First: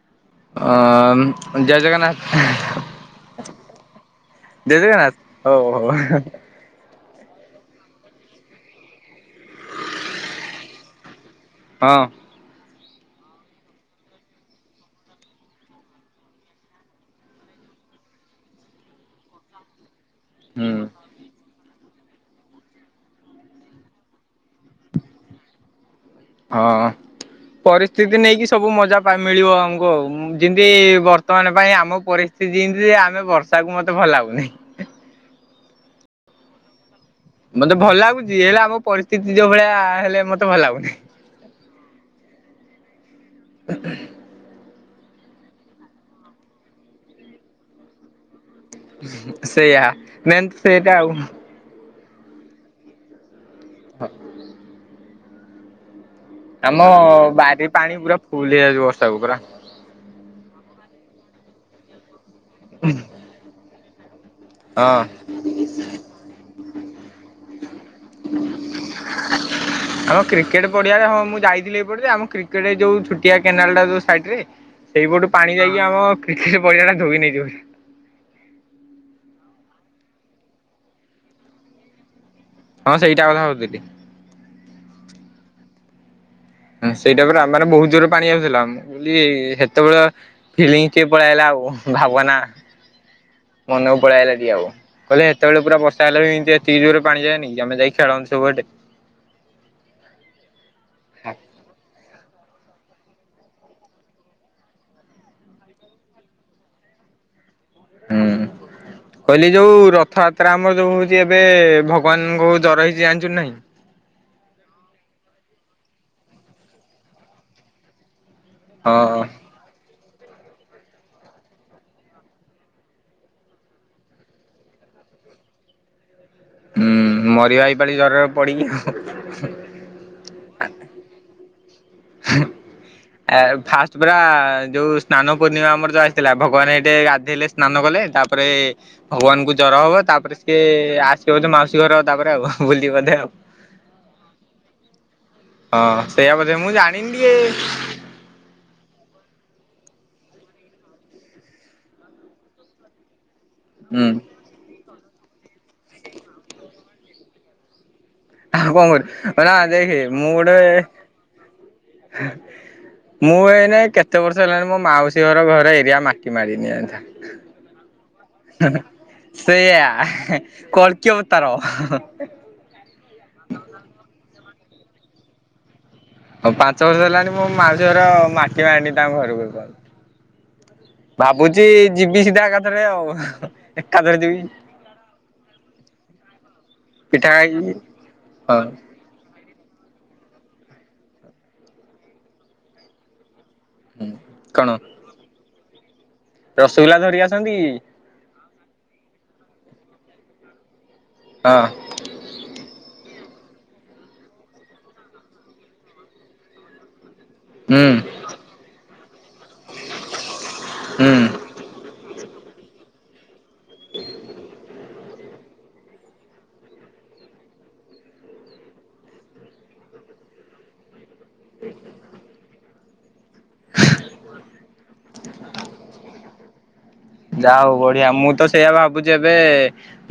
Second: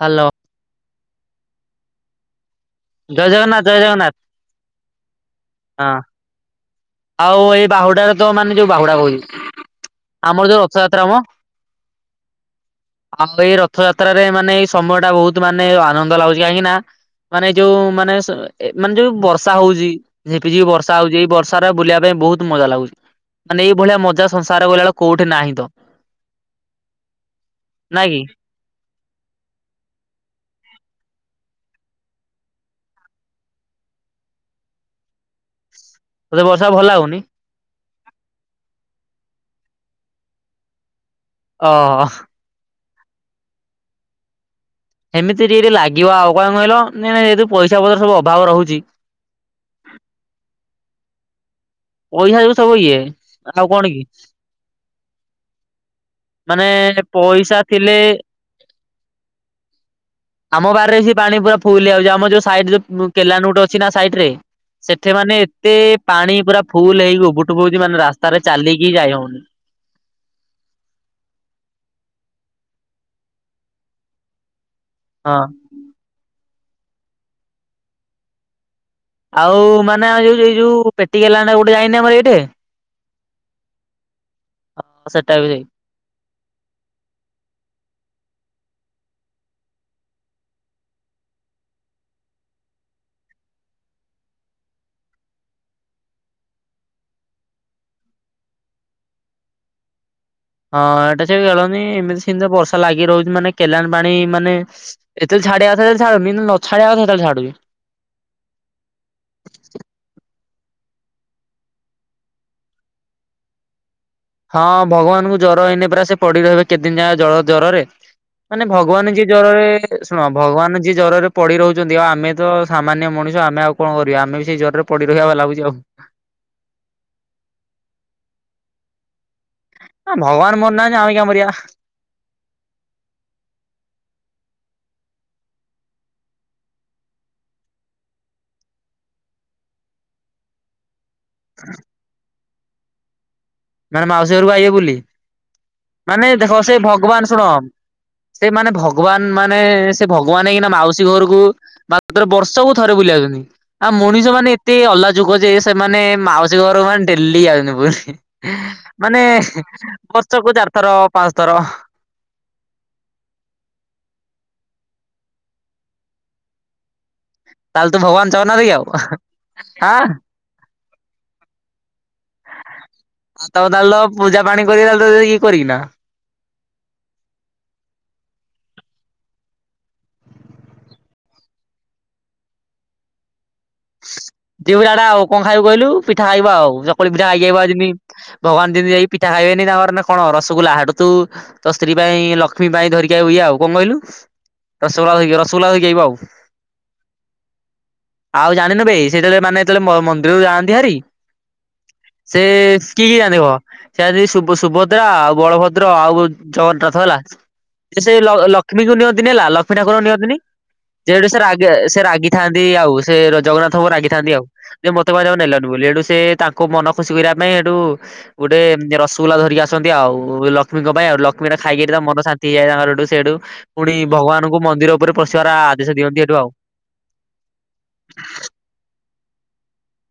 Hello ହଁ ଜୟ ଜଗନ୍ନାଥ। ଜୟ ଜଗନ୍ନାଥ ଜୟ ଜଗନ୍ନାଥ ଦେଲେ କି ନାଇଁ। ହଉ ହଁ ହଉ। ଆଉ ଏଇ ବାହୁଡାରେ ତ ମାନେ ଯୋଉ ବାହୁଡା କହୁଛି, ଆମର ଯୋଉ ରଥଯାତ୍ରା ମ। ହଁ। ଆଉ ଏଇ ରଥଯାତ୍ରାରେ ମାନେ ଏଇ ସମୟ ଟା ବହୁତ ମାନେ ଆନନ୍ଦ ଲାଗୁଛି କାହିଁକି ନା ମାନେ ଏଇ ଯୋଉ ମାନେ ମାନେ ଯୋଉ ବର୍ଷା ହଉଛି ଝିପିଝିପି ହୁଁ ବର୍ଷା ହଉଛି ଏଇ ବର୍ଷା ସଂସାର ବୁଲିବା ପାଇଁ ବହୁତ ମଜା ଲାଗୁଛି। ମାନେ ଏଇ ଭଳିଆ ମଜା ସଂସାର ବୁଲା ବବେଳେ କୋଉଠି ନାହିଁ ତ। ହଁ ନାଇଁ ପରିସ୍ଥିତି କି ନେଇକି ସବୁ ମଜା ମିଳିବ ଆମକୁ ଆଉ, ଯେମିତି ବର୍ତ୍ତମାନ ପାଇଁ ଆମ ପରିସ୍ଥିତି ଯେମିତି ଆମେ ତାକୁ ମତେ ଭଲ ଲାଗଉନିଁ। ତତେ ବର୍ଷା ଭଲ ହଉନି। ମତେ ଭଲ ଲାଗୁଛି, ହେଲେ ଆମ ପରିସ୍ଥିତି ଯୋଉ ଭଳିଆ ହେଲେ ମତେ ଭଲ ଲାଗୁନି। ଓ ସେମିତି ଟିକି ଲାଗିବ ଆଉ କଣ କହିଲ ନ ଏୁ ପଇସା ପତ୍ର ସବୁ ଅଭାବ ରହୁଛି। ସେଇୟା ନ ସେଇଟା ଆଉ ପଇସା ସବୁ ସବୁ ଇଏ ଆଉ କଣ କି ମାନେ ଆମ ପଇସା ବାରି ଥିଲେ ପାଣି ପୁରା ଫୁଲ ହେଇଯାଉଛି ବର୍ଷାକୁ ପୁରା। ଆମ ବାରିରେ ସେ ପାଣି ପୁରା ଫୁଲ ହେଇଯାଉଛି। ଆମ ଯୋଉ ସାଇଡ ଯ କେନାଲ ଗୋଟେ ଅଛି ନା ସାଇଡ ରେ ହଁ। ସେଠି ମାନେ ଏତେ ପାଣି ପୁରା ଫୁଲ ହେଇକି ଉବୁଟବୁ ହଉଛି ମାନେ ରାସ୍ତାରେ ଚାଲିକି ଯାଇ ହଉନି। ଆଉ କ୍ରିକ କ୍ରିକେଟ ପଡିଆରେ ହଁ ମୁଁ ଯାଇଥିଲି ଏପଟେ ଆମ କ୍ରିକେଟ ଯୋଉ ଛୁଟିଆ କେନାଲ ଟା ଯୋଉ ସାଇଡରେ ସେଇପଟୁ ହଁ ପାଣି ଯାଇକି ଆମ, କ୍ରିକେଟ ପଡିଆ ଟା ଧୋଇ ନେଇଯିବ ବୋଲି ଆଉ ମାନେ ଏ ଯୋଉ ଯୋଉ ଏ ଯୋଉ ପେଟି ଗଲାଣିଣ ଗୋଟେ ଯାଇନି ଆମର ଏଇଠି ହଁ ସେଇଟା କଥା ଭାବୁଥିଲି। ହଁ ସେଇଟା ବି ଯାଇ ହଁ ସେଇଟା ପରେ ଆମର ବହୁତ ଜୋରରେ ପାଣି ଆସୁଥିଲା ମୁ କହିଲି ସେତେବେଳେ କିଲିଙ୍ଗ କିଏ ପଳେଇ ଆଇଲା ଆଉ ଭାବନା ମନକୁ ପଳାଇ ଆଇଲା ଆଉ। କହିଲେ ସେତେବେଳେ ପୁରା ବର୍ଷା ହେଲାବି ଏମତି ଏତିକି ଜୋର ପାନିଯାଏନି କି ଆମେ ଯାଇ ଖେଳନ୍ତୁ ସବୁଠେ ହଁ, ଏଇଟା ସେ କେଳନି ଏମିତି ସେମିତ ବର୍ଷା ଲାଗି ରହୁଛି। ମାନେ କେଲାଣ ପାଣି ମାନେ ଏଥିରେ ଛାଡ଼ିଆ କଥା ଛାଡୁନି। କିନ୍ତୁ ନ ଛାଡ଼ିଆ କଥା ହେତେଳେ ଛାଡୁଛି। ହୁଁ। କହିଲି ଯଉ ରଥଆତ୍ରା ଆମର ଯୋଉ ହଉଛି ଏବେ, ଭଗବାନଙ୍କୁ ଜର ହେଇଛି ଜାଣିଛୁ ନାହିଁ। ହଁ, ଭଗବାନଙ୍କୁ ଜର ହେଇନି ପରା, ସେ ପଡି ରହିବେ କେତ ଦିନ ଯାଏଁ ଜର-ଜରରେ। ମାନେ ଭଗବାନ ହଁ ଯିଏ ଜ୍ୱରରେ ଶୁଣ ଭଗବାନ ଯିଏ ଜ୍ୱରରେ ପଡି ରହୁଛନ୍ତି, ଆଉ ଆମେ ତ ସାମାନ୍ୟ ମଣିଷ ଆମେ ଆଉ କଣ କରିଆ? ଆମେ ବି ସେଇ ଜ୍ୱରରେ ପଡି ରହିବା ବା ଲାଗୁଛି ଆଉ। ହୁଁ, ମରିବା ଏଇପାଳି ଜରରେ ପଡିକି ଆଉ। ଆ ଭଗବାନ ମରି ନାହାଁନ୍ତି। ଆମେ କିଆଁ ମରିଆ? [inaudible] ଆ, ଫାଷ୍ଟ୍ ପରା ଯୋଉ ସ୍ନାନ ପୂର୍ଣ୍ଣିମା ଆମର ଯୋଉ ଆସିଥିଲା, ଭଗବାନ ହେଇଠେ ଗାଧେଇଲେ। ସ୍ନାନ କଲେ। ତା'ପରେ ଭଗବାନଙ୍କୁ ଜର ହବ। ତା'ପରେ ସିଏ ଆସ୍ ସେ ବଧେ ମାଉସୀ ଘର ତା'ପରେ ଆଉ, ବୁଲି ବୋଧେ ଆଉ। ମାନେ ମାଉସୀ ଘରକୁ ଆଇବେ ବୁଲି। ହଁ ମାନେ ସେଇଆ ବୋଧେ ଦେଖ ମୁଁ ସେ ଜାଣିନି ଭଗବାନ ଟିକେ ଶୁଣ ସେ ମାନେ ଭଗବାନ ମାନେ ସେ ଭଗବାନ ହେଇକିନା ମାଉସୀ ଘରୁକୁ ମାତ୍ର ବର୍ଷ କୁ ଥରେ ବୁଲି ଆଉଛନି। ଆଉ ହୁଁ ମଣିଷ ମାନେ ଏତେ ଅଲାଯୁକ ଯେ, ସେମାନେ ମାଉସୀ ଘରକୁ ମାନେ ଡେଲି [unintelligible] ବୁଲି। ଆଉ କଣ କରୁ? ମାନେ ଅନା ଦେଖେ ମୁଁ ବର୍ଷକୁ ଗୋଟେ ଚାରିଥର ପାଞ୍ଚ ଥର ମୁଁ, ଏଇ ନାଇଁ କେତେ ବର୍ଷ ହେଲାଣି, ମୋ ମାଉସୀ ଘର ଘର ଏରିଆ ମାଟି ମାଡିନି ଆନ୍ଥା। ତାହେଲେ ତୁ ଭଗବାନ୍ ହୁଁ ହୁଁ, ସେଇଆ କଳ୍କୀ ଅବତାର। ତାଲ ତ ପୂଜା ପାଣି କରିକି [unintelligible] କରିକିନା। ହଉ ପାଞ୍ଚ ବର୍ଷ ହେଲାଣି ମୋ ମାଉସୀ ଘର ମାଟି ମାଟିମାଡ଼ିନି ତାଙ୍କ ଘରକୁ ଟଟାଲ୍। ଭାବୁଚି! ଯିବି ସିଧା ଏକାଥରେ ଆଉ। ଏକାଥରେ ଯିବି ଦିଉଡାଡା ଆଉ କଣ ଖାଇବୁ କହିଲୁ? ପିଠା ଖାଇବୁ ଆଉ। ଚକୁଳି ପିଠା ଖାଇକି ଆଇବ ଯିଁତି ହଁ ଭଗବାନ୍ ଦିନେ ଯାଇ ପିଠା ଖାଇବେନି, ତାଙ୍କର ନା କଣ ରସଗୁଲା! ହେଡୁ ତୁ ତ ସ୍ତ୍ରୀ ପାଇଁ ଲକ୍ଷ୍ମୀ ପାଇଁ ଧରିକି ଆଉ ଇଏ ଆଉ। କଣ କହିଲୁ? ହୁଁ ରସଗୋଲା ଧଇକି ରସଗୁଲା ଧଇକି ଆଇବ ଆଉ। ରସଗୁଲା ଧରିକି ଆସନ୍ତି କି? ଆଉ ଜାଣିନୁ ବେ ସିଏ ଯେତେବେଳେ ମାନେ ଯେତବେଳେ ମ- ମନ୍ଦିରରୁ ଯାଆନ୍ତି ହାରି ହଁ। ସେ [unintelligible] ସେ ଆଜି ସୁଭ-ସୁଭଦ୍ରା ଆଉ ବଳଭଦ୍ର ଆଉ ଜଗନ୍ନାଥ ହେଲା ହୁଁ ସେ ଲ ଲକ୍ଷ୍ମୀ ଯୋଉ ନିଅନ୍ତିନି ହେଲା ଲକ୍ଷ୍ମୀ ଠାକୁର ନିଅନ୍ତିନି। ହୁଁ ଯେହତୁ ସେ ରାଗେ ସେ ରାଗିଥାନ୍ତି ଆଉ। ସେ ଜଗନ୍ନାଥଙ୍କୁ ରାଗିଥାନ୍ତି ଆଉ। ଯେ ମତେ କହିଲ ଆଉ ନେଲନି ବୁଲି। ଏଠୁ ସେ ତାଙ୍କ ମନ ଖୁସି କରିବା ପାଇଁ ହେଠୁ ଗୁଟେ ଏମିତି ରସଗୋଲା ଧରିକି ଆସନ୍ତି ଆଉ। ଲକ୍ଷ୍ମୀଙ୍କ ପାଇଁ ଆଉ। ଲଖ୍ ମୁଁ ଏଇନା ଖାଇକିରି ତାଙ୍କ ମନ ଶାନ୍ତି ହେଇଯାଏ। ତାଙ୍କର ହେଠୁ ସିଏ ହେଠୁ ପୁଣି ଭଗବାନଙ୍କୁ ମନ୍ଦିର ଉପରେ ପଶିବାର ଆ-ଆଦେଶ ଦିଅନ୍ତି ହେଠୁ ଆଉ। ଯାହ ହଉ ବଢିଆ! ମୁଁ ତ ସେଇଆ ଭାବୁଛି ଏବେ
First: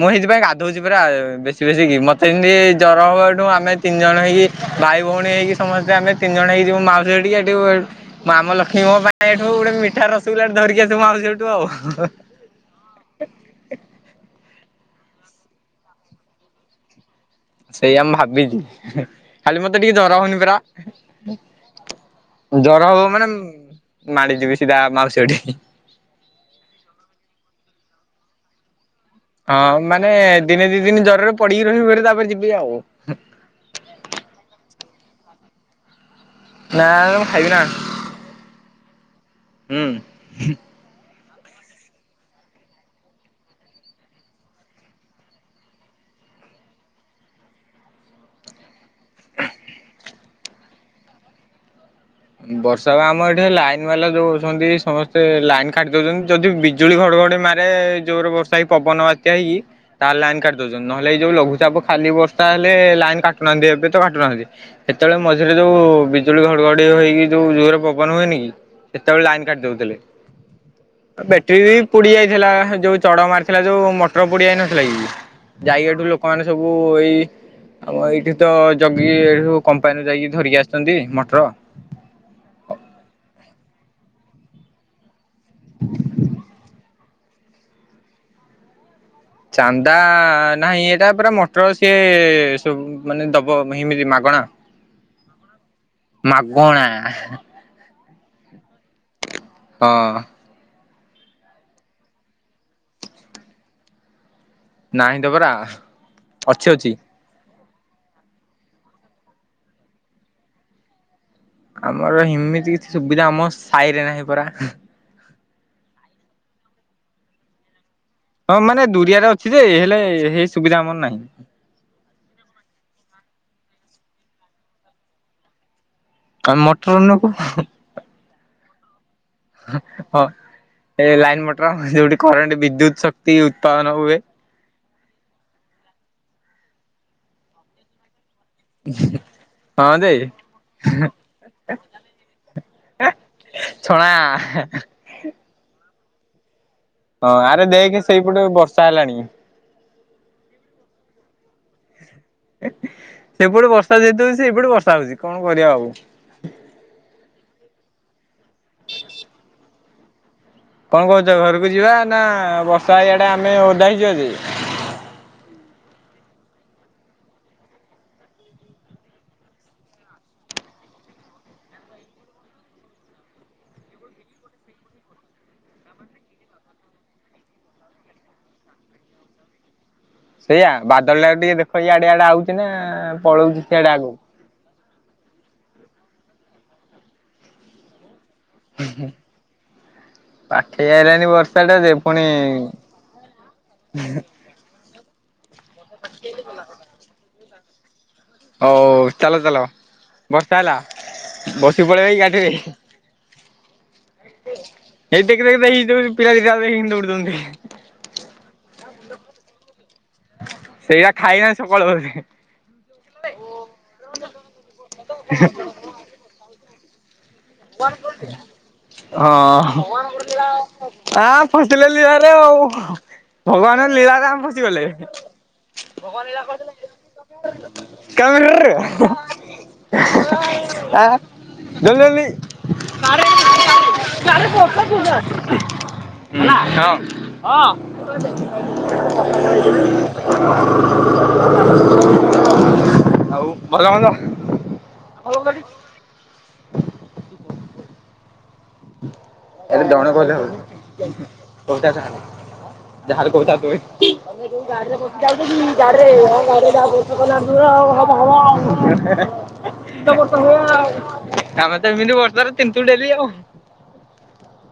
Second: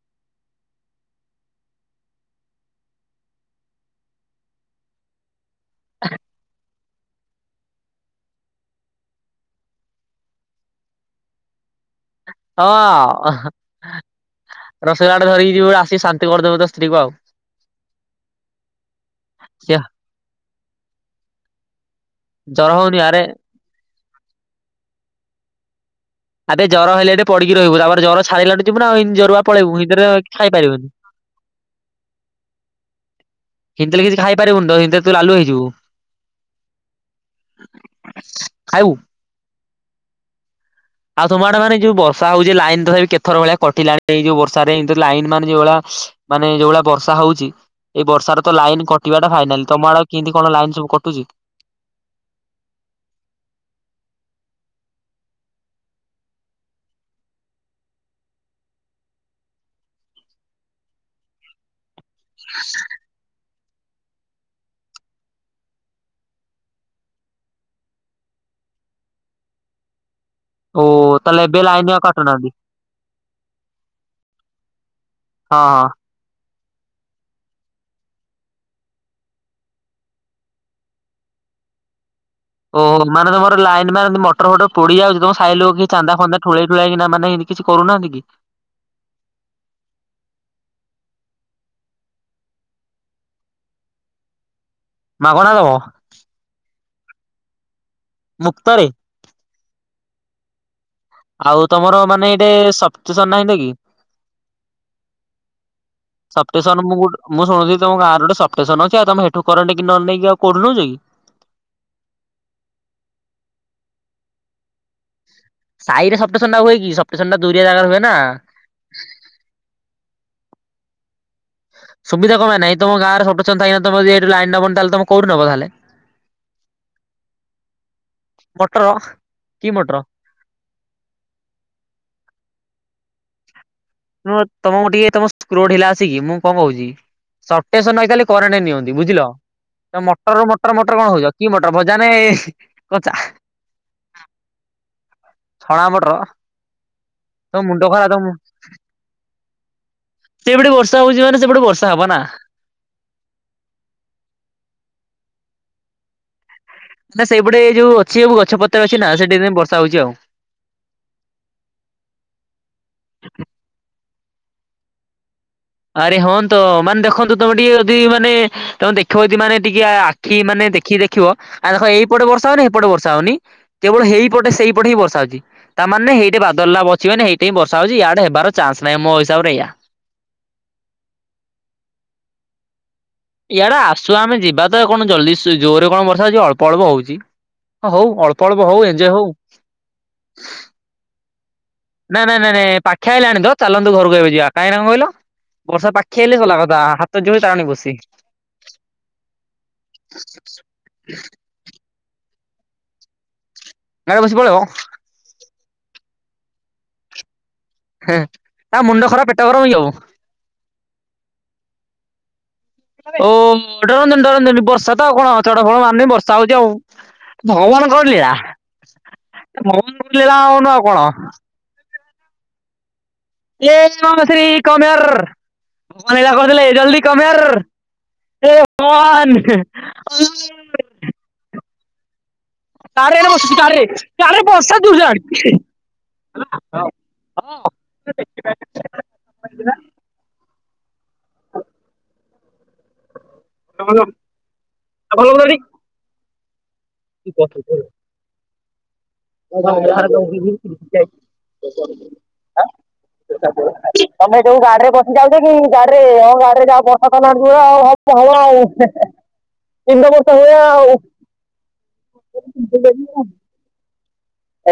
ମୁଁ ହେଇଥିପାଇଁ ଗାଧଉଛି ପୁରା ବେଶୀ ବେଶୀ କି। ମତେ ଯିଁତି ଜର ହବ ଏଠୁ ଆମେ ତିନି ଜଣ ହେଇକି, ଭାଇ ଭଉଣୀ ହେଇକି ସମସ୍ତେ ଆମେ ତିନି ଜଣ ହେଇକି ଯିବୁ। ମାଉ ସେଠି ଏଠି ପା ମାମ୍ ଲକ୍ଷ୍ମୀ ମୋ ପାଇଁ ଏଠୁ ଗୋଟେ ମିଠା ରସଗୁଲା ଟେ ଧରିକିଆ ଆସିବୁ ସେଠୁ ଆଉ [unintelligible] ହଁ। ଅ [inaudible] ରସଗୋଲା ଧରିକି ଯିବୁ ଆସି ଶାନ୍ତି କରିଦବୁ ତୋ ସ୍ତ୍ରୀକୁ ଆଉ। ସେଇଆ ମୁ ଭାବିଚି ଖାଲି ସିଆ ମତେ ଟିକେ ଜର ହଉନି ପରା। ଜର ହଉନି ହବ ଆରେ ମାନେ ମାଡିଯିବି ସିଧା ମାଉସୀ ଅଟିକି। ଆବେ ଜର ହେଲେ ଏଇଠି ପଡିକି ରହିବୁ ତାପରେ ଜର ଛାଡ଼ିଲା ଟୁ ଜିବୁନାଉ ଇନ୍ତୀ ଜ ହଁ ମାନେ ଦିନେ ଦି ଦିନ ଜରରେ ପଡିକି ରହିବି ତାପରେ ଯିବି ଆଉ। ଇଁଟିଲେ କିଛି ଖାଇପାରିବନୁ ତ ଏତିରେ ତୁ ଲାଲୁ ହେଇଯୁବୁ। ନା ମୁ ଖାଇବି ନା ଖାଇବୁ। ହୁଁ। ଆଉ ତୁମ ଆଡେ ମାନେ ଯୋଉ ବର୍ଷ ହଉଚି ଲାଇନ ତଥାପି କେଥର ଭଳିଆ କଟିଲାଣି ଏଇ ଯୋଉ ବର୍ଷା ରେ ଏମତି ଲାଇନ ମାନ ଯୋଉ ଭଳିଆ ମାନେ ଯୋଉଭଳିଆ ବର୍ଷା ହୋଉଚି। ଏଇ ବର୍ଷା ତ ଲାଇନ କଟିବା ଟା ଫାଇନାଲ ତମ ଆଡ କିନ୍ତି କଣ ଲାଇନ ସବୁ କଟୁଚି। ବର୍ଷା ବା ଆମର ଏଠି ଲାଇନ ବାଲା ଯୋଉ ଅଛନ୍ତି ସମସ୍ତେ ଲାଇନ କାଟି ଦୋଉଚନ୍ତି ଯଦି ବିଜୁ ଜୁଳି ଘଡଘଡି ମାରେ ଜୋରରେ ବର୍ଷା ହେଇି ପବନ ବାତ୍ୟା ହେଇକି ତାହେଲେ ଲାଇନ୍ କାଟି ଦଉଚନ୍ତି ନହଲେ ଏଇ ଯୋଉ ଲଘୁଚପ ଖାଲି ବର୍ ତା ହେଲେ ଲାଇନ କାଟୁନାହାନ୍ତି ଏବେ ତ କାଟୁନାହାନ୍ତି ସେତେବେଳେ ମଝିରେ ଯୋଉ ବିଜୁଳି ଘଡଘଡି ବିଜୁଳି ହେଇକି ଯୋଉ ଜୋର ପବନ ହୁଏନି କି ସେତେବେଳେ ଲାଇନ କାଟି ଦଉଥିଲେ। ଓ ତାହେଲେ ବ୍ୟଟ୍ରି ଏବେ ବି ଲାଇନ ଆଉ ପୋଡି କାଟୁନାହାନ୍ତି ଯାଇଥିଲା ଯୋଉ ଚଡ ମାରିଥିଲା ଯୋଉ ମୋଟର ପୋଡି ଯାଇନଥିଲା କି। ହଁ ହଁ। ଯାଇ ହେଟୁ ଲୋକମାନେ ସବୁ ଏଇ ଆମ ଏଇଠି ତ ଜଗିକି ଏଠୁ କମ୍ପାନୀରୁ ଯାଇକି ଧରିକି ଆସିଚନ୍ତି ମଟର। ଓ ମାନେ ତମର ଲାଇନ୍ ମାନେ ମଟର ଫଟର ପୋଡିଯାଉଚି ତମ ସାଇ କି ଚାନ୍ଦା ଫନ୍ଦା ଠୁଳେଇ ଠୁଳାକି ମାନେ କିଛି କରୁନାହାନ୍ତି କି। ଚାନ୍ଦା ନାହିଁ ଏଇଟା ପରା ମଟର ସିଏ ସବୁ ମାନେ ଦବ ଏମିତି ମାଗଣା। ମାଗଣା ଦବ। ମାଗଣା। ମୁକ୍ତରେ। ହଁ। ଆଉ ତମର ମାନେ ଏଇଟେ ସପ୍ ଚିସନ୍ ନାହିଁ ନ୍ତି କି। ନାହିଁ ତ ପରା ଅଛି ସପ୍ଟିସନ ଅଛି। ମୁ ଗୁଟୁ। ମୁଁ ଶୁଣୁଥିଲି ତମ ଗାଁରେ ଗୋଟେ ସପ୍ ଟେସନ ଅଛି ଆଉ ତମେ ହେଠୁ କରେଣ୍ଟ କି ନ ନେଇକ ଆଉ କୋଉଟୁ ନୋଉଚ କି। ଆମର ହିମିତି କିଛି ସୁବିଧା ଆମ ସାହିରେ ନାହିଁ ପରା। ସାଇରେ ସପ୍ ଟେସନ୍ ଟା ହୁଏ କି ସପ୍ ଟେସନ୍ ଟା ଦୁରିଆ ଜାଗାରେ ହୁଏ ନା। ହଁ ମାନେ ଦୁରିଆରେ ଅଛି ଯେ ହେଲେ ହେଇ ସୁବିଧା ଆମର ନାହିଁ। ସୁବିଧା କଣ ପାଇଁ ନାଇ ତମ ଗାଁରେ ସପ୍ ଟେସନ୍ ଥାଇକି ନା ତମ ଯଦି ଲାଇନ ନବନି ତାହଲେ ତମେ କୋଉଠୁ ନବ ତାହଲେ। କାମ ଠୁ ନୋବୁ। ବଟର। ହଁ ଅ ଏ ଲାଇନ୍ ମଟର ସେଉଟି କରେଣ୍ଟ ବିଦ୍ୟୁତ ଶକ୍ତି ଉତ୍ପାଦନ ହୁଏ। ତମକୁ ଟିକେ ତମ ସ୍କ୍ରୂ ଢିଲା ଅଛି କି ମୁଁ କଣ କହୁଚି ସପ୍ ଟେସନ୍ ନ ହେଇପାଇଲେ କରେଣ୍ଟ ନିଅ। ବୁଝିଲ ହଁ ତ ଯେ ମଟରରୁୁ ମଟର ମଟର କଣ ହଉଚ କି ମଟର ଭଜରେ କଚା। ଛଣା। ଛଣା ମଟର। ହଁ ତମ ଆରେ ମୁଣ୍ଡ ଦେଖେ ଖରାପ ତମ ସେଇପଟେ ବି ବର୍ଷା ହେଲାଣି। ସେପଟେ ବର୍ଷା ହଉଚିଣମାନେ ସେପଟେ ବର୍ଷା ହବ ନା। ସେପଟୁ ବର୍ଷା ଯେତେ ହଉଛି ଏପଟେ ବର୍ଷା ହଉଚି କଣ କରିଆ ଆଉ। ନା ସେଇ ପଟେ ଏ ଯୋଉ ଅଛି ସବୁ ଗଛପତ୍ର ଅଛି ନା ସେଥିପାଇଁ ବର୍ଷା ହଉଚି ଆଉ। କଣ କହୁଚ ଘରକୁ ଯିବା ନା ବର୍ଷା ଏଇଆଡେ ଆମେ ଓଦା ହେଇଯିବା ଯେ। ଆରେ ହଁନ୍ତ ମାନେ ଦେଖନ୍ତୁ ତମେ ଟିକେ ଯଦି ମାନେ ତମେ ଦେଖିବ ଯଦି ମାନେ ଟିକେ ଆ ହି ମାନେ ଦେଖିକି ଦେଖିବ ଆଉ ଦେଖ ଏଇପଟେ ବର୍ଷା ହଉନି ଏପଟେ ବର୍ଷା ହଉନି। କେବଳ ହେଇପଟେ ସେଇ ପଟେ ହିଁ ବର୍ଷା ହଉଛି। ତା ମାନେ ହେଇଟି ବାଦଲଟା ବଛିିବେନେଇ ହେଇଠି ବର୍ଷା ହଉଛି ଇଆଡ଼େ ହେବାର ଚାନ୍ସ ନାହିଁ ମୋ ହିସାବରେ ଏଇଆ। ସେଇଆ ବାଦଲ ଟା ଟିକେ ଦେଖ ଇଆଡେ ଇଆଡେ ଆଉଛି ନା। ପଳଉଛି ଇଆଡ଼େ ସିଆଡେ ଆଗକୁ। ଆସୁ ଆମେ ଯିବା ତ ଆଉ କଣ ଜଲଦି ଜୋରରେ କଣ ବର୍ଷା ହଉଛି ଅଳ୍ପ ଅଳ୍ପ ହଉଛି ହଁ ହଉ ଅଳ୍ପ ଅଳ୍ପ ଅଳ୍ପ ହଉ ଏଯେ ହଉ। ହେ ଆଇଲାଣି ବର୍ଷାଟାରେ। ନାଇଁ ନାଇଁ ନାଇଁ ପାଖେଇ ଆଇଲାଣି ତ ଚାଲନ୍ତୁ ଘରକୁ ଏବେ ଯିବା କାହିଁକି ନା କଣ କହିଲ? ବର୍ଷା ପାଖେଇଲେ ଭଲ କଥା ହାତ ଜୋଳି ଟାରନି ବସି। ହଉ ଚାଲ ଚାଲ ବର୍ଷା ହେଲା ବସିି ପଳେଇବାକି ଗାଡ଼ିରେ। ନ ହେଲେ ବସି ପଳେଇବ। ଏଇ ଦେଖି ଦେଖୀ ଦେଇ ଜଉ ପିଲା ଦିଟା ଆଙ୍କ ଦେଖି କେମିତି ଦୌଡୁଛନ୍ତି। ହେଁ, ତାଙ୍କ ମୁଣ୍ଡ ଖରାପ ପେଟ ଗରମ ହିଁ ହବ। ସେଇୟା ଖାଇବା ସକାଳୁ ଓଳି। ଓ ଡରନ୍ତୁନି ଡରନ୍ତୁନି ବର୍ଷା ତ ଆଉ କଣ ଚଡକ ଫଡକ ମାରୁନି ବର୍ଷା ହଉଛି ଆଉ। ଭଗବାନଙ୍କର ଲୀଳା ହଁ ଭଗବାନଙ୍କର ଲୀଳା ଅନୁ ଆଉ କଣ। ଆ ହଷ୍ଟେଲ ଲୀଳାରେ ଆଉ ଏ ଭଗବାନ ରାମ ଲୀଳାରେ ଶ୍ରୀ ଆମେ କମ୍ ଫସିିଗଲେ। ହିଅର୍ ଭଗବାନ ଭଗବାନ୍ ଲୀଳା କରିଦେଲେ ଜଲ୍ଦି କମ୍ ହିଅର୍। ଏ ଭଗବାନ। [unintelligible] [inaudible] ଦେଲେନି। କାର ବସିଛୁ କାର୍ ରେ କାର ରେ ବର୍ଷା ଦୂଲ୍ ଦାଲ୍। ହୁଁ, ହିଁ ହେଲା ହଁ। ଆଉ। କଣ ଭଲ କହିଲ ମନ୍ଦ? ଭଲନାଠିକ। [unintelligible] ବସିଥିବେ। ହେଲେ ଜଣେ କହିଲେ ହବକି ବର୍ଷାଟା ହବ। ଯାହାହେଲେ କହୁଥା ତୁମେ ତମେ ଯୋଉ ଗାଡିରେ ବସି ବସିକି ଯାଉଛ କି ଆଉଛକି ଗାଡିରେ ହଁ ଗା ଗାଡିରେ ଡିରେ ଯାହା ଯାଉଛୁ। ତ [unintelligible] ବର୍ଷା ନାଦିବ ଆଉ ହବ ହବ ହୁଏ ଆଉ। ତିନି ବର୍ଷ ହୁଏ ଆଉ ଆମେ ତ ଏମିତି ବର୍ଷାରେ ତିନ୍ତୁ ଡେଲି ଆଉ।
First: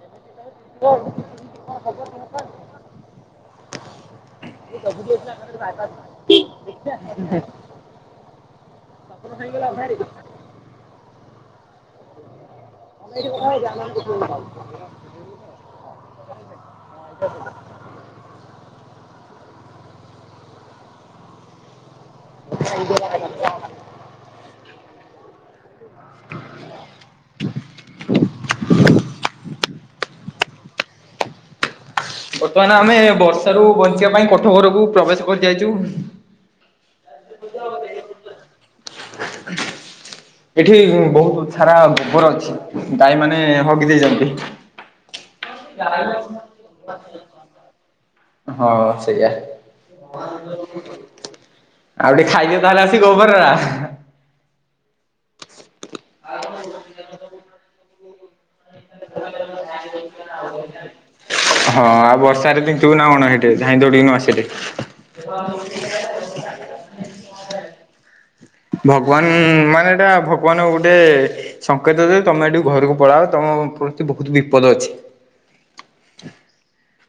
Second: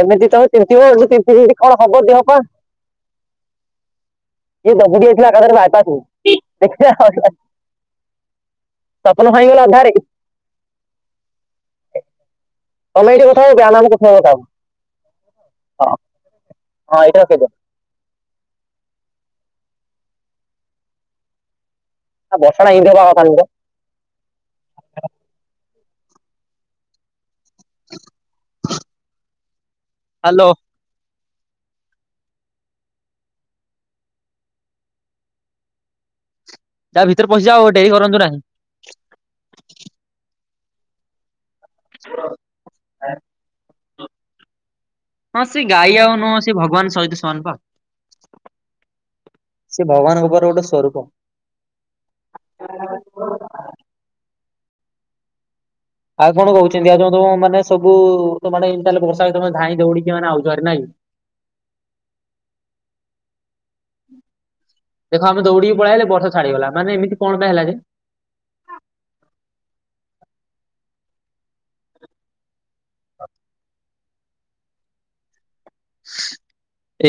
ଏମିତି ତମେ ତିନ୍ତିବ ଆଉ ଏମିତି ତିନ୍ତି ତିନ୍ତି କଣ ହବ ଦେହ ପା। କିଏ ଦବୁକି ଦେଇଥିଲା ଏକାଥରେ ବାଡ଼ିଟାକୁ ଦେଖିବା। ସପନ ଭାଙ୍ଗିଗଲା ଅଧାରେ। ତମେ ଏଇଠି କଥା ହବ ଆମେ ଜାଣି ଆମ କଥା ଜାଣି ଗୋଟିଏ ହବୁ କଥା ହବ। ହଁ ହଁ ଏଇଟା ସତ। ହଁ ବର୍ଷା ଟା ଏମିତି ତ ହବାର ନିହିତ। [inaudible] ହାଲୋ। ବର୍ତ୍ତମାନ ଆମେ ବର୍ଷା ରୁ ବଞ୍ଚିବା ପାଇଁ କୋଠଘରକୁ ପ୍ରବେଶ କରି ଯାଇଛୁ। ଯା ଭିତରେ ପଶିଯା ଆଉ ଡେରି କରୁନ୍ତୁ ନାହିଁ। ଏଠି ବହୁତୁ ଚ୍ଛା ଲରା ଗୋବର ଅଛି। ଗାଈ ମାନେ ହଗି ଦେଇଛନ୍ତି। ହଁ, ସେ ଗାଈ ଆଉ ନୁହଁ ସେ ଭଗବାନ ସହିତ ସମାନ ପା। ହଁ ସେଇଆ ସେ ଭଗବାନଙ୍କ ଉପରେ ଗୋଟେ ଆଉ ସ୍ୱରୂପ ଟିକେ ଖାଇଦେ ତାହେଲେ ଆସି। ଗୋବରା। ଆଉ କଣ କହୁଛନ୍ତି ଆଉ ଯଉ ତମକୁ ମାନେ ସବୁ ତମଆଡେ ଏମିତି ତାହେଲେ ବର୍ଷା ହେଲେ ତମେ ଧାଇଁ ଦଉଡି କି ମାନେ ଆଉଛ ହାରି ନାଇଁ? ହଁ, ଆଉ ବର୍ଷାରେତିନ୍ତିବୁନା ନା କଣ ହେଠି ଧାଇଁ ଦୌଡିକି ନ ଆସିଲେ। ଛାଡ଼ିଗଲା, ମାନେ ଏମତି କଣ ପାଇଁ ହେଲା ଯେ? ଭଗବାନ ମାନେ, ଏଇଟା ଭଗବାନ ଗୋଟେ। ସଙ୍କେତ ଯେ, ତମେଏଠି ଘରକୁ ପଳାଅ ତମ ପ୍ରତି ବହୁତ ବିପଦ ଅଛି। [unintelligible]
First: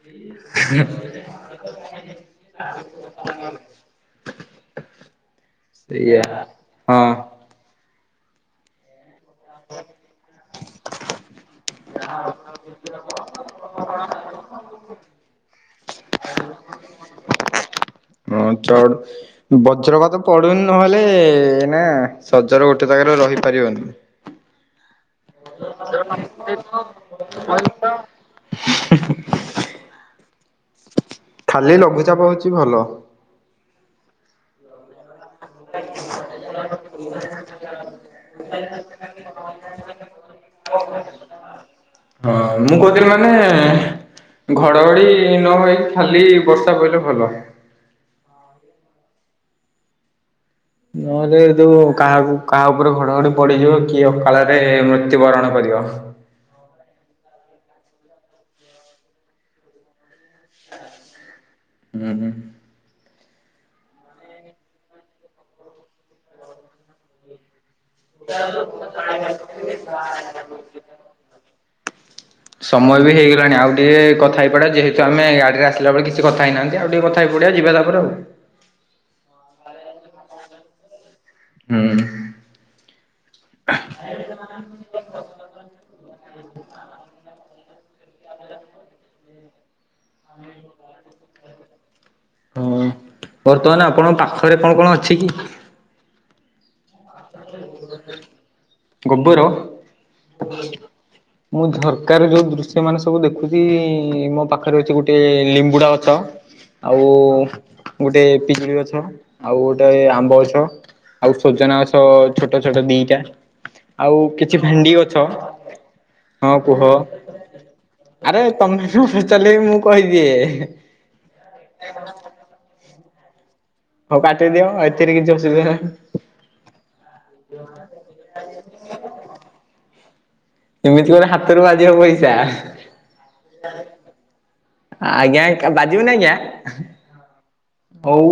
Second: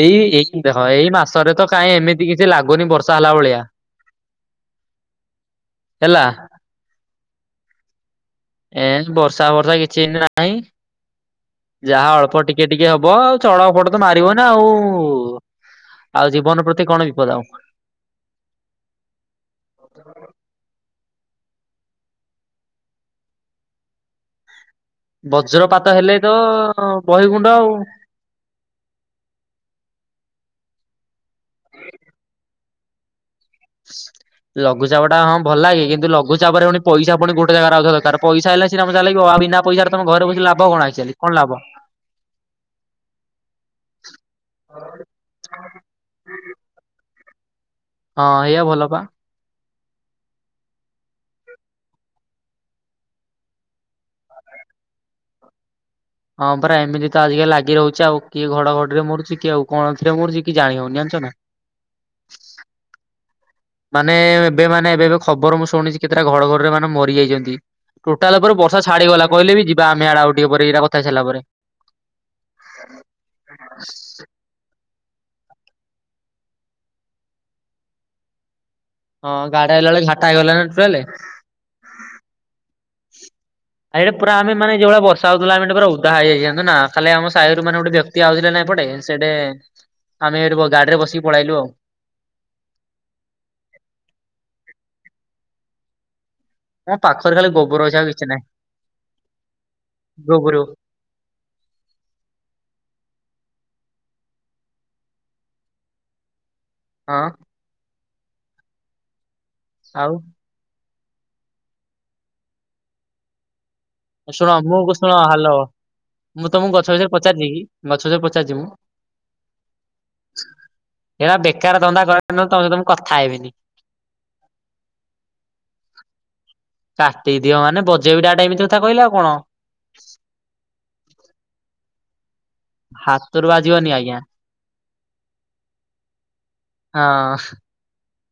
ଏଇ ଏଇ ଦେଖ ଏଇ ମାସରେ ତ କାଇଁ ଏମିତି କିଛି ଲାଗୁନି ବର୍ଷା ହେଲା ଭଳିଆ। [unintelligible] ସେଇଆ ହେଲା ହଁ। ଏଇ ବର୍ଷା ବର୍ଷା କିଛି ନାହିଁ। ଯାହା ଅଳ୍ପ ଟିକେ ଟିକେ ହବ, ଆଉ ଚଳପଟ ତ ମାରିବ ନା ଆଉ ଆଉ, ଜୀବନ ପ୍ରତି କଣ ବିପଦ ଆଉ। ହଁ ଚ [unintelligible] ବଜ୍ର ପାତ ପଡୁନି ନହେଲେ ନା ସଜର ଗୋଟେ ଜାଗାରେ ରହିପାରିବନି। ବଜ୍ରପାତ ହେଲେ ତ ବହି ଗୁଣ୍ଡ ଆଉ। ଖାଲି ଲଘୁଚାପ ହେଉଛି ଭଲ। [unintelligible] ଲଘୁଚାପ ଟା ହଁ ଭଲ ଲାଗେ କିନ୍ତୁ ଲଘୁଚାପ ରେପୁଣି ପଇସ ପୁଣି ଗୋଟ ଜାଗ ରେ ଦରକାର ପଇସା ହେଲା ସିନା ମଜାଲାଗିବ। ଆଉ ବିନା, ପଇସା ଟା ତମ ଘରେ ବସି ଲାଭ କଣ ଏକ୍ଚଲି କଣ ଲାଭ। ହଁ, ମୁଁ କହୁଥିଲି ମାନେ ଘଡଘଡି। ନହେଇ ଖାଲି ବର୍ଷା ପଇଲେ ଭଲ। ହଁ ଏଇଆ ଭଲ ପା। ନହଲେ ତ କାହାକୁ କାହା ଉପରେ ଘଡଘଡି ପଡିଯିବ କିଏ ଅକାଳରେ ମୃତ୍ୟୁବରଣ କରିବ। ହଁ ପରା ଏମିତି ତ ଆଜିକାଲି ଲାଗି ରହୁଛି, ଆଉ କିଏ ଘଡ ଘଡିରେ ମରୁଛି କି ଆଉ କଣ କିରେ ମରୁଛି କି ଜାଣି ହଊନି ଜାଣିଛ ନା। ହୁଁ, ହୁଁ, ମାନେ ଏବେ ମାନେ ଏବେ ଖବର ମୁଁ ଶୁଣିଛି କେତେଟା ଘଡ଼ ଘଡି ରେ ମାନେ ମରି ଯାଇଛନ୍ତି। ଟୋଟାଲ ଉପରେରେ ବର୍ଷା ଛାଡିଗଲା, କହିଲେ ବି ଯିବା ଆମେ ଆଡେ ଆଉ ଟିକେ ପରେ ଏଇଟା କଥା ସାରିଲା ପରେ। ସମୟ ବି ହେଇଗଲାଣି ଆଉ ଟିକେ କଥା ହେଇପଡେ, ଯେହେତୁ ଆମେ ଗାଡି ରେ ଆସିଲା ବେଳେ କିଛି କଥା ହେଇନାହାନ୍ତି। ଆଉ ଟିକେ କଥାହେଇ ପଡିବା ଯିବା ତାପରେ ଆଉ। ହଁ ଗାଡି ଆଇଲା ବେଳେ ଘାଟା ହେଇଗଲା ନା। [unintelligible] ହୁଁ, ଆଇଟା ପୁରା ଆମେ ଯୋଉ ଭଳି ବର୍ଷାଉଥିଲାମେ ପୁରା ଉଦାଯାଇ ଯଆୁ ନା ଖାଲି ଆମ ସାହିର ମାନେ ଗୋଟେ ବ୍ୟ କ୍ତ, ଆଉଥିଲେ ନାଇଁ ପଟେ ସେଇଡେ। [unintelligible] ହଁ, ବର୍ତ୍ତମାନ ଆପଣଙ୍କ ପାଖରେ କଣ କଣ ଅଛି କି? ମୋ ପାଖରେ ଖାଲି ଗ, ଗୋବର। ଗୋବରୁ ମୁଁ ଝରକା ରେ ଯୋଉ ଦୃଶ୍ୟ ମାନେ ସବୁ ଦେଖୁଛି, ମୋ ପାଖରେ ଅଛି ଗୋଟେ ଲିମ୍ବୁଡା ଗଛ। [unintelligible] ଆଉ ଗୋଟେ ପିଜୁଳି ଗଛ, ଆଉ ଗୋଟେ ଆଉ ଆମ୍ବ ଗଛ। ଆଉ ସଜନା ଗଛ ଛୋଟ ଛୋଟ ଦିଟା। ଆଉ ଶୁଣ କିଛି ମୁଁ ଭେଣ୍ଡି ଶୁଣ ଗଛ। ହାଲୋ ମୁଁ ହଁ ତମକୁ କୁହ ଗଛ ବିଷୟରେ ପଚାରିଛି କି ଗଛ ବିଷୟରେ ଆରେ ପଚାରିଛି ମୁଁ। ତମେ [unintelligible] ପଚାରିଲେ ମୁଁ କହିଦିଏ। ଏଇଟା ବେକାର ଧନ୍ଦା [unintelligible] ତମ ସହ କଥା ହେବିନି? ହଉ କାଟିଦିଅ, ଏଥିରେ କିଛି ଅସୁବିଧା ନାହିଁ। କାଟିଦିଅ ମାନେ ବଜେଇବି ଡାଇରେକ୍ଟ ଏମିତି କଥା କହିଲା ଆଉ କଣ। ଏମିତି ମୋର ହାତରୁ ବାଜିବ ପଇସା। ହାତରୁ ବାଜିବନି ଆଜ୍ଞା ଆଜ୍ଞା ବାଜିିବ ନା ଆଜ୍ଞା। ହଁ। ହଉ।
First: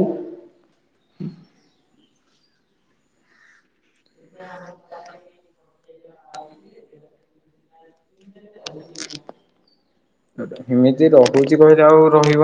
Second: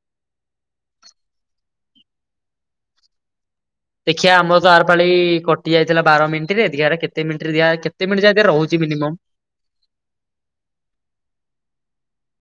ଦେଖିଆ ଆମ ତର ଆର ପାାଳି କଟି ଯାଇଥିଲା ବାର ମିନିଟ ରେ ଦେଖଆ କେତେ ମିନିଟରେ କେତେ ମିନିଟ ଯ ରହୁଛି ମିନିମମ୍। ହେମିତି ରହୁଛି କହିଲେ ଆଉ ରହିବ।